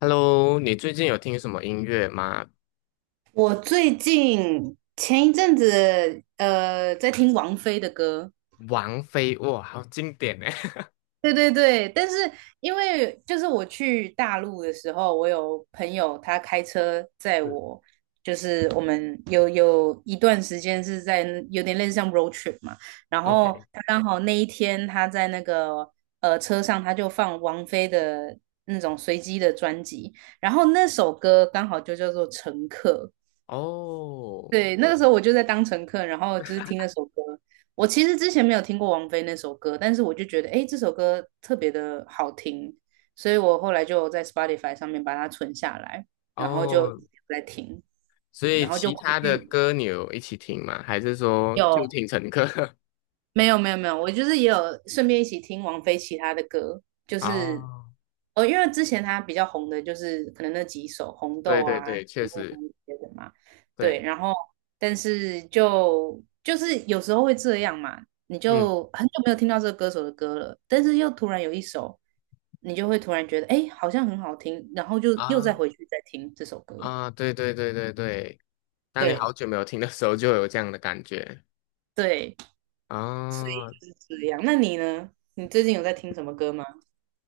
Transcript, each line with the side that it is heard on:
left: Hello，你最近有听什么音乐吗？
right: 我最近前一阵子在听王菲的歌。
left: 王菲，哇，好经典呢。
right: 对对对，但是因为就是我去大陆的时候，我有朋友他开车载
left: 是
right: 我，就是我们有一段时间是在有点类似像 road trip 嘛，然后
left: OK，
right: 他刚好那一天他在那个车上他就放王菲的那种随机的专辑，然后那首歌刚好就叫做《乘客》。
left: 哦
right: 对，那个时候我就在当乘客，然后就是听那首歌。我其实之前没有听过王菲那首歌，但是我就觉得，哎，这首歌特别的好听，所以我后来就在 Spotify 上面把它存下来，然后就
left: 哦，
right: 一直在听，
left: 所以
right: 然后就
left: 其
right: 回
left: 他的
right: 去
left: 歌你有一起听吗？还是说就
right: 有。
left: 听陈歌？
right: 没有没有没有，我就是也有顺便一起听王菲其他的歌。就 是
left: 哦，
right: 哦，因为之前她比较红的就是可能那几首《红
left: 对
right: 豆》
left: 对
right: 啊、
left: 对，
right: 《雪
left: 确
right: 梦红》
left: 实，
right: 这些的嘛。对，
left: 对，
right: 然后但是就是有时候会这样嘛，你
left: 嗯
right: 就很久没有听到这个歌手的歌了，但是又突然有一首，你就会突然觉得哎，诶好像很好听，然后就又再
left: 啊
right: 回去再听这首歌。
left: 啊，对对对对对，当你
right: 对
left: 好久没有听的时候，就有这样的感觉
right: 对，
left: 啊。
right: 所以
left: 哦
right: 就是这样。那你呢？你最近有在听什么歌吗？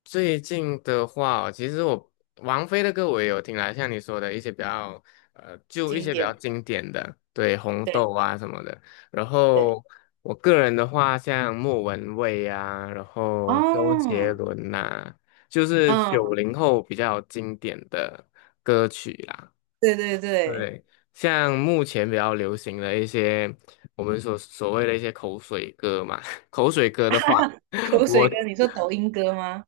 left: 最近的话哦其实我王菲的歌我也有听啦，像你说的一些比较就一
right: 经
left: 些比较
right: 典。
left: 经典的，对，《红
right: 对。
left: 豆》啊什么的。然
right: 对。
left: 后我个人的话，像莫文蔚啊，然后周杰
right: 哦。
left: 伦呐、就是
right: 嗯。
left: 90后比较经典的歌曲啦。
right: 对对对。
left: 对，像目前比较流行的一些我们所谓的一些口水歌嘛，口水歌的话。
right: 口
left: 我。
right: 水歌，你说抖音歌吗？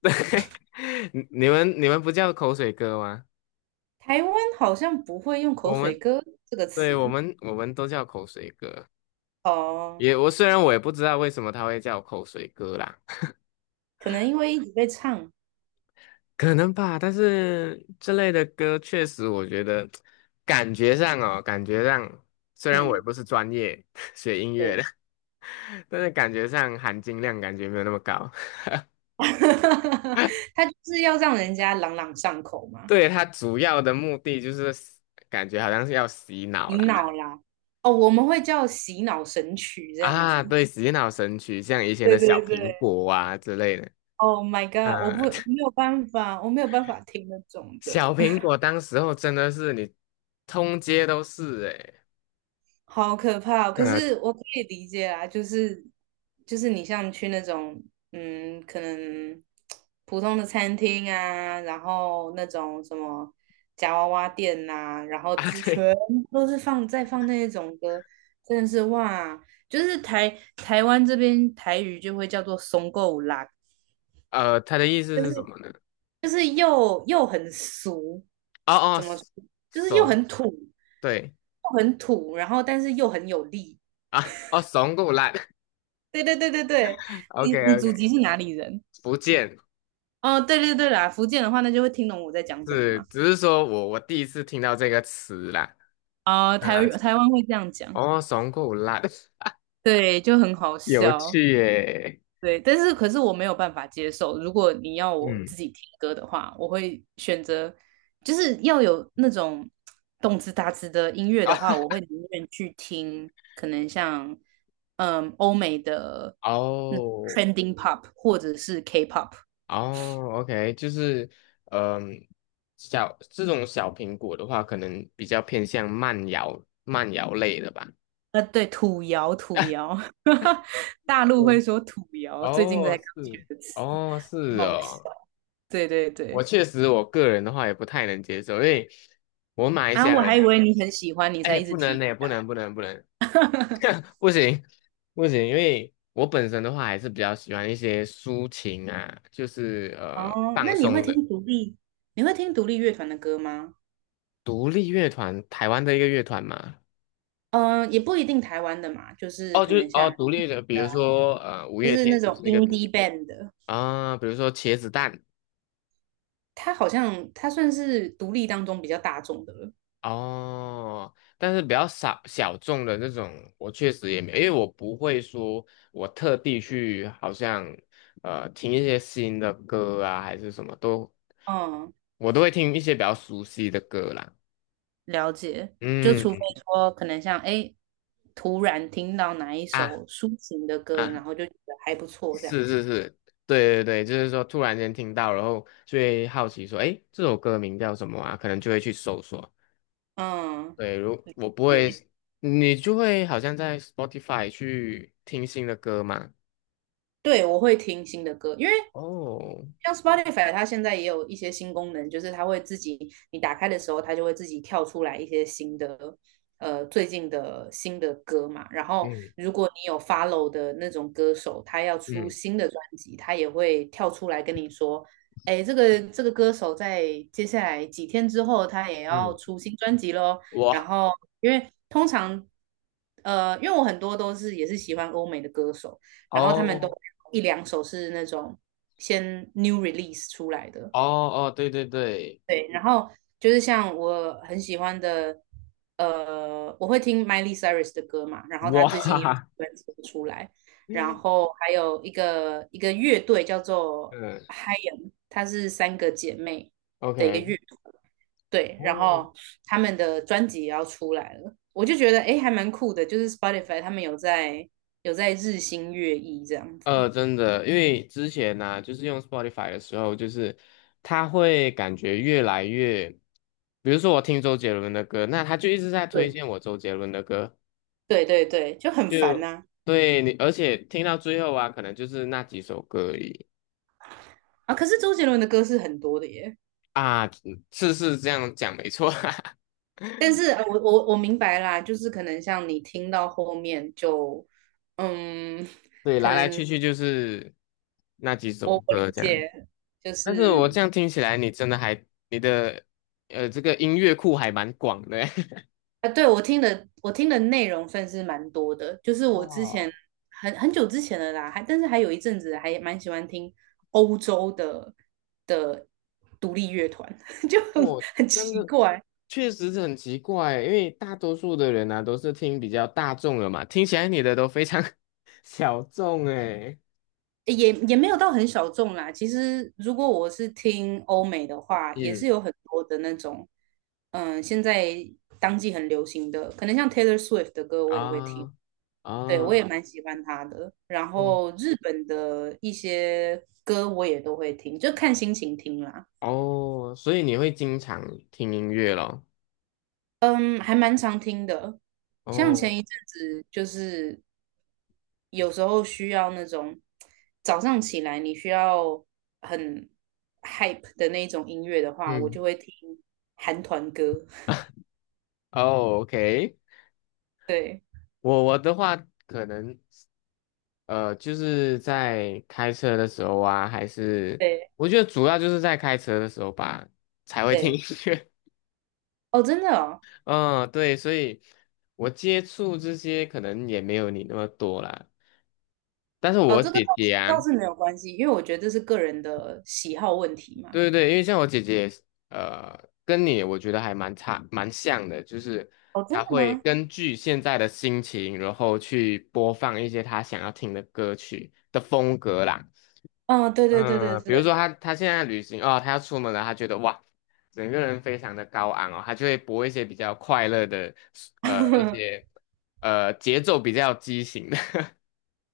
left: 你们不叫口水歌吗？
right: 台湾好像不会用口
left: 我
right: 水
left: 们
right: 歌这个
left: 对我
right: 词。
left: 们我们都叫口水歌。
right: 哦，
left: 虽然我也不知道为什么他会叫口水歌啦，
right: 可能因为一直被唱。
left: 可能吧。但是这类的歌确实，我觉得感觉上虽然我也
right: 嗯，
left: 不是专业 学音乐的，
right: 对。
left: 但是感觉上含金量感觉没有那么高。
right: 他就是要让人家朗朗上口嘛。
left: 对，它主要的目的就是感觉好像是要洗脑
right: 洗脑
left: 啦。
right: 啦，哦，我们会叫洗脑神曲这样
left: 啊，
right: 子。
left: 对，洗脑神曲，像以前的
right: 对
left: 小
right: 对
left: 苹
right: 对
left: 果啊之类的。
right: ，Oh my God,
left: 呃，
right: 我 没有办法，我没有办法听那种的。
left: 小苹果当时候真的是你通街都是诶、
right: 好可怕哦，可
left: 呃
right: 是 我可以理解啊。就是就是你像去那种嗯，可能普通的餐厅啊，然后那种什么夹娃娃店呐、然后
left: 啊
right: 之
left: 对，
right: 全部都是放在放那一种歌，真的是哇！就是台湾这边台语就会叫做松够啦。
left: 他的意思
right: 就
left: 是什
right: 是
left: 么呢？
right: 就是又很俗。
left: 哦哦，
right: 怎么说？就是又
left: 怂，
right: 很土，又
left: 对
right: 很土，然后但是又很有力。
left: 啊，哦怂够烂
right: 对对对对对，
left: ，OK
right: 你你
left: OK，
right: 祖籍是哪里人？
left: 福建
right: 哦，对对对啦，福建的话，那就会听懂我在讲什么
left: 是，
right: 嘛。
left: 只是说我第一次听到这个词啦，
right: 啊、
left: 啊、
right: 台湾会这样讲。
left: 哦怂够烂，
right: 对，就很好
left: 有
right: 笑。
left: 趣耶、
right: 对，但是可是我没有办法接受。如果你要我
left: 嗯
right: 自己听歌的话，我会选择，就是要有那种动次打次的音乐
left: 啊
right: 的话，我会宁愿去听，可能像嗯欧美的 那
left: 哦
right: trending pop 或者是 K-pop。
left: 哦，OK，就是，嗯、这种小苹果的话，可能比较偏向慢摇慢摇类的吧。
right: 对，土窑，土 窑。大陆会
left: 对，
right: 说土窑，最近
left: 哦，
right: 在刚学
left: 是，
right: 的词，
left: 哦，是
right: 很好笑。
left: 哦，
right: 对对
left: 我
right: 对。
left: 确实，我个人的话也不太能接受，因为我马来西
right: 啊，
left: 亚
right: 我
left: 人
right: 还
left: 呢，
right: 以为你很喜欢，你才
left: 哎，
right: 一直
left: 不能
right: 提。
left: 呢，不能，不能，不能，不行，不行，因为我本身的话还是比较喜欢一些抒情啊，就是
right: 哦，那
left: 放
right: 你会
left: 松
right: 听
left: 的
right: 独立，你会听独立乐团的歌吗？
left: 独立乐团，台湾的一个乐团嘛，
right: 嗯、也不一定台湾的嘛，就是
left: 哦，
right: 可
left: 就是
right: 能
left: 哦，
right: 像
left: 独
right: 日
left: 立
right: 本
left: 的，比
right: 的
left: 如
right: 啊，
left: 说五
right: 就
left: 月
right: 是那
left: 天就
right: 种
left: 是那个独
right: indie
left: 立
right: band 的，
left: 啊，比如说茄子蛋
right: 它好像它算是独立当中比较大众的了。
left: 哦，但是比较少小众的那种，我确实也没有，因为我不会说我特地去好像听一些新的歌啊，还是什么都，
right: 嗯，
left: 我都会听一些比较熟悉的歌啦。
right: 了解，就除非
left: 嗯
right: 说可能像哎，诶突然听到哪一
left: 啊
right: 首抒情的歌，
left: 啊，
right: 然后就觉得还不错这
left: 是
right: 样子。
left: 是是，对对对，就是说突然间听到，然后就会好奇说，诶，这首歌名叫什么啊？可能就会去搜索。
right: 嗯，
left: 对，如我不会，
right: 对。
left: 你就会好像在 Spotify 去听新的歌嘛。
right: 对，我会听新的歌，因为
left: 哦，
right: 像 Spotify 它现在也有一些新功能，就是它会自己，你打开的时候，它就会自己跳出来一些新的，最近的新的歌嘛。然后
left: 嗯
right: 如果你有 follow 的那种歌手，他要出
left: 嗯
right: 新的专辑，他也会跳出来跟你说，哎，这个歌手在接下来几天之后，他也要
left: 嗯，
right: 出新专辑喽。然
left: 我
right: 后因为通常，因为我很多都是也是喜欢欧美的歌手。然后他们都
left: 哦
right: 一两首是那种先 new release 出来的。
left: 哦哦，对对对，
right: 对，然后就是像我很喜欢的，我会听 Miley Cyrus 的歌嘛，然后他
left: 哇，
right: 最近
left: 哈
right: 也有
left: 哈，
right: 专辑出来，然后还有一个乐队叫做
left: 嗯
right: h y e m, 她是三个姐妹的一个乐
left: ，OK，
right: 团。对，然
left: 哦，
right: 后他们的专辑也要出来了，我就觉得诶还蛮酷的，就是 Spotify 他们有在日新月异这样子。
left: 真的，因为之前呢、就是用 Spotify 的时候，就是它会感觉越来越，比如说我听周杰伦的歌，那他就一直在推
right: 对。
left: 荐我周杰伦的歌。
right: 对对对，就很烦
left: 就
right: 呐、啊。
left: 对你，而且听到最后啊，可能就是那几首歌而已
right: 啊可是周杰伦的歌是很多的耶，
left: 啊，次是这样讲没错啊，
right: 但是我明白啦，就是可能像你听到后面就，嗯，
left: 对，
right: 可
left: 来来
right: 能
left: 去去就是那几
right: 我
left: 首
right: 我
left: 歌
right: 理
left: 这样。
right: 解，就
left: 但是我
right: 是
left: 这样听起来，你真的还你的这个音乐库还蛮广的欸。
right: 啊，对我听的，我听的内容算是蛮多的，就是 我之前
left: 哇，
right: 很很久之前的啦，还但是还有一阵子还蛮喜欢听欧洲的的独立乐团，就
left: 我
right: 很
left: 真
right: 奇
left: 的
right: 怪，
left: 确实是很奇怪，因为大多数的人呢都是听比较大众的嘛，听起来你的都非常 小众哎。
right: 也没有到很小众啦。其实如果我是听欧美的话，也是
left: 嗯
right: 有很多的那种。嗯，现在当季很流行的，可能像 Taylor Swift 的歌我也会听。
left: 啊
right: 对，我也
left: 啊，
right: 蛮喜欢他的。然
left: 哇
right: 后日本的一些歌我也都会听，就看心情听啦。
left: 哦，所以你会经常听音乐咯？
right: 嗯，还蛮常听的。
left: 嗯
right: 像前
left: 哦，
right: 一阵子就是有时候需要那种早上起来你需要很 hype 的那种音乐的话，我
left: 嗯，
right: 就会听韩团歌。
left: 哦，OK，
right: 对
left: 我的话可能就是在开车的时候啊，还是
right: 对
left: 我觉得主要就是在开车的时候吧才会听
right: 对。
left: 音乐。
right: 哦，真的哦。
left: 嗯，对，所以我接触这些可能也没有你那么多啦。但是
right: 哦，
left: 我
right: 这个
left: 姐姐
right: 倒
left: 啊。
right: 是没有关系，因为我觉得这是个人的喜好问题嘛。
left: 对对对，因为像我姐姐也是呃，跟你我觉得还蛮像的，就是
right: 哦，真
left: 她
right: 的
left: 会
right: 吗？
left: 根据现在的心情，然后去播放一些她想要听的歌曲的风格啦。
right: 嗯，对对对对
left: 嗯，比如说
right: 对，
left: 她现在旅行哦，她要出门了，她觉得哇，整个人非常的高昂哦，她就会播一些比较快乐的，一些 节奏比较畸形的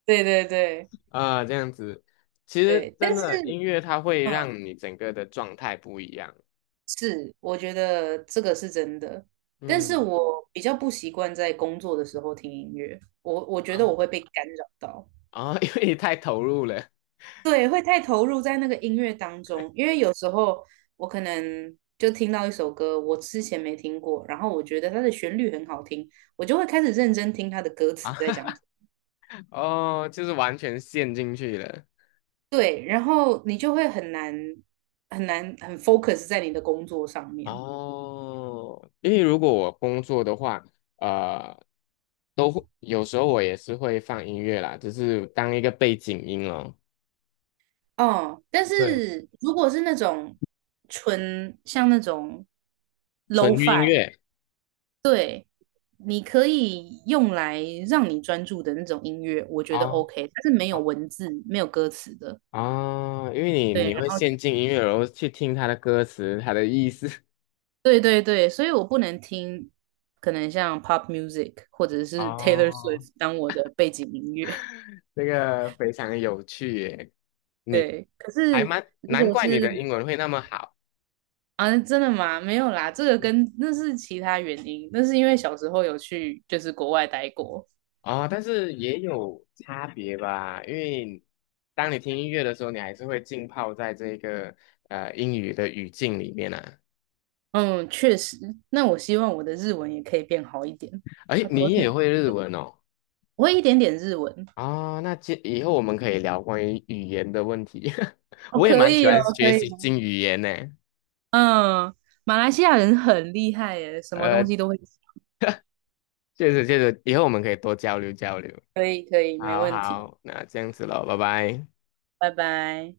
right: 对对对
left: 啊、这样子。其实
right: 对，但
left: 真
right: 是。
left: 的音乐它会
right: 嗯。
left: 让你整个的状态不一样。
right: 是，我觉得这个是真的，但是
left: 嗯。
right: 我比较不习惯在工作的时候听音乐，我觉得我
left: 啊。
right: 会被干扰到。
left: 啊、因为你太投入了，
right: 对，会太投入在那个音乐当 中，
left: 对，
right: 因为有时候我可能就听到一首歌，我之前没听过，然后我觉得它的旋律很好听，我就会开始认真听它的歌词在
left: 啊。
right: 讲什么。
left: 哦，就是完全陷进去了。
right: 对，然后你就会很难很难很 focus 在你的工作上面。
left: 哦，因为如果我工作的话，呃，都会有时候我也是会放音乐啦，只是当一个背景音哦，
right: 哦，但
left: 对，
right: 是如果是那种纯像那种
left: 纯音
right: lo-fi，w
left: 乐
right: 对，你可以用来让你专注的那种音乐，我觉得
left: 啊
right: OK,它是没有
left: 啊
right: 文字、没有歌词的。
left: 啊，因为你
right: 对，
left: 你
right: 然
left: 会
right: 后
left: 陷进音乐，然后去听它的歌词、它的意思。
right: 对对对，所以我不能听可能像 pop music 或者 是 Taylor
left: 哦，
right: Swift 当我的背景音乐。
left: 这个非常有趣耶，你
right: 对，可
left: 还
right: 是
left: 蛮
right: 如
left: 难
right: 果
left: 怪你
right: 是
left: 的英文会那么好。
right: 啊，真的吗？没有啦，这个跟那是其他原因，那是因为小时候有去就是国外待过。
left: 啊，但是也有差别吧，因为当你听音乐的时候，你还是会浸泡在这个英语的语境里面啊。
right: 嗯，确实。那我希望我的日文也可以变好一点，
left: 哎，
right: 要多
left: 你
right: 听，
left: 也会日文哦？
right: 我会一点点日文。
left: 啊、那接以后我们可以聊关于语言的问题。
right: 哦，
left: 我也
right: 可
left: 蛮喜
right: 以哦，
left: 欢学
right: 可以
left: 习
right: 哦。
left: 新语言呢。
right: 嗯，马来西亚人很厉害耶，什么东
left: 呃，
right: 西都会。
left: 确实确实，以后我们可以多交流交流。
right: 可以，可以，没
left: 好
right: 问题。
left: 好，那这样子喽，拜拜。
right: 拜拜。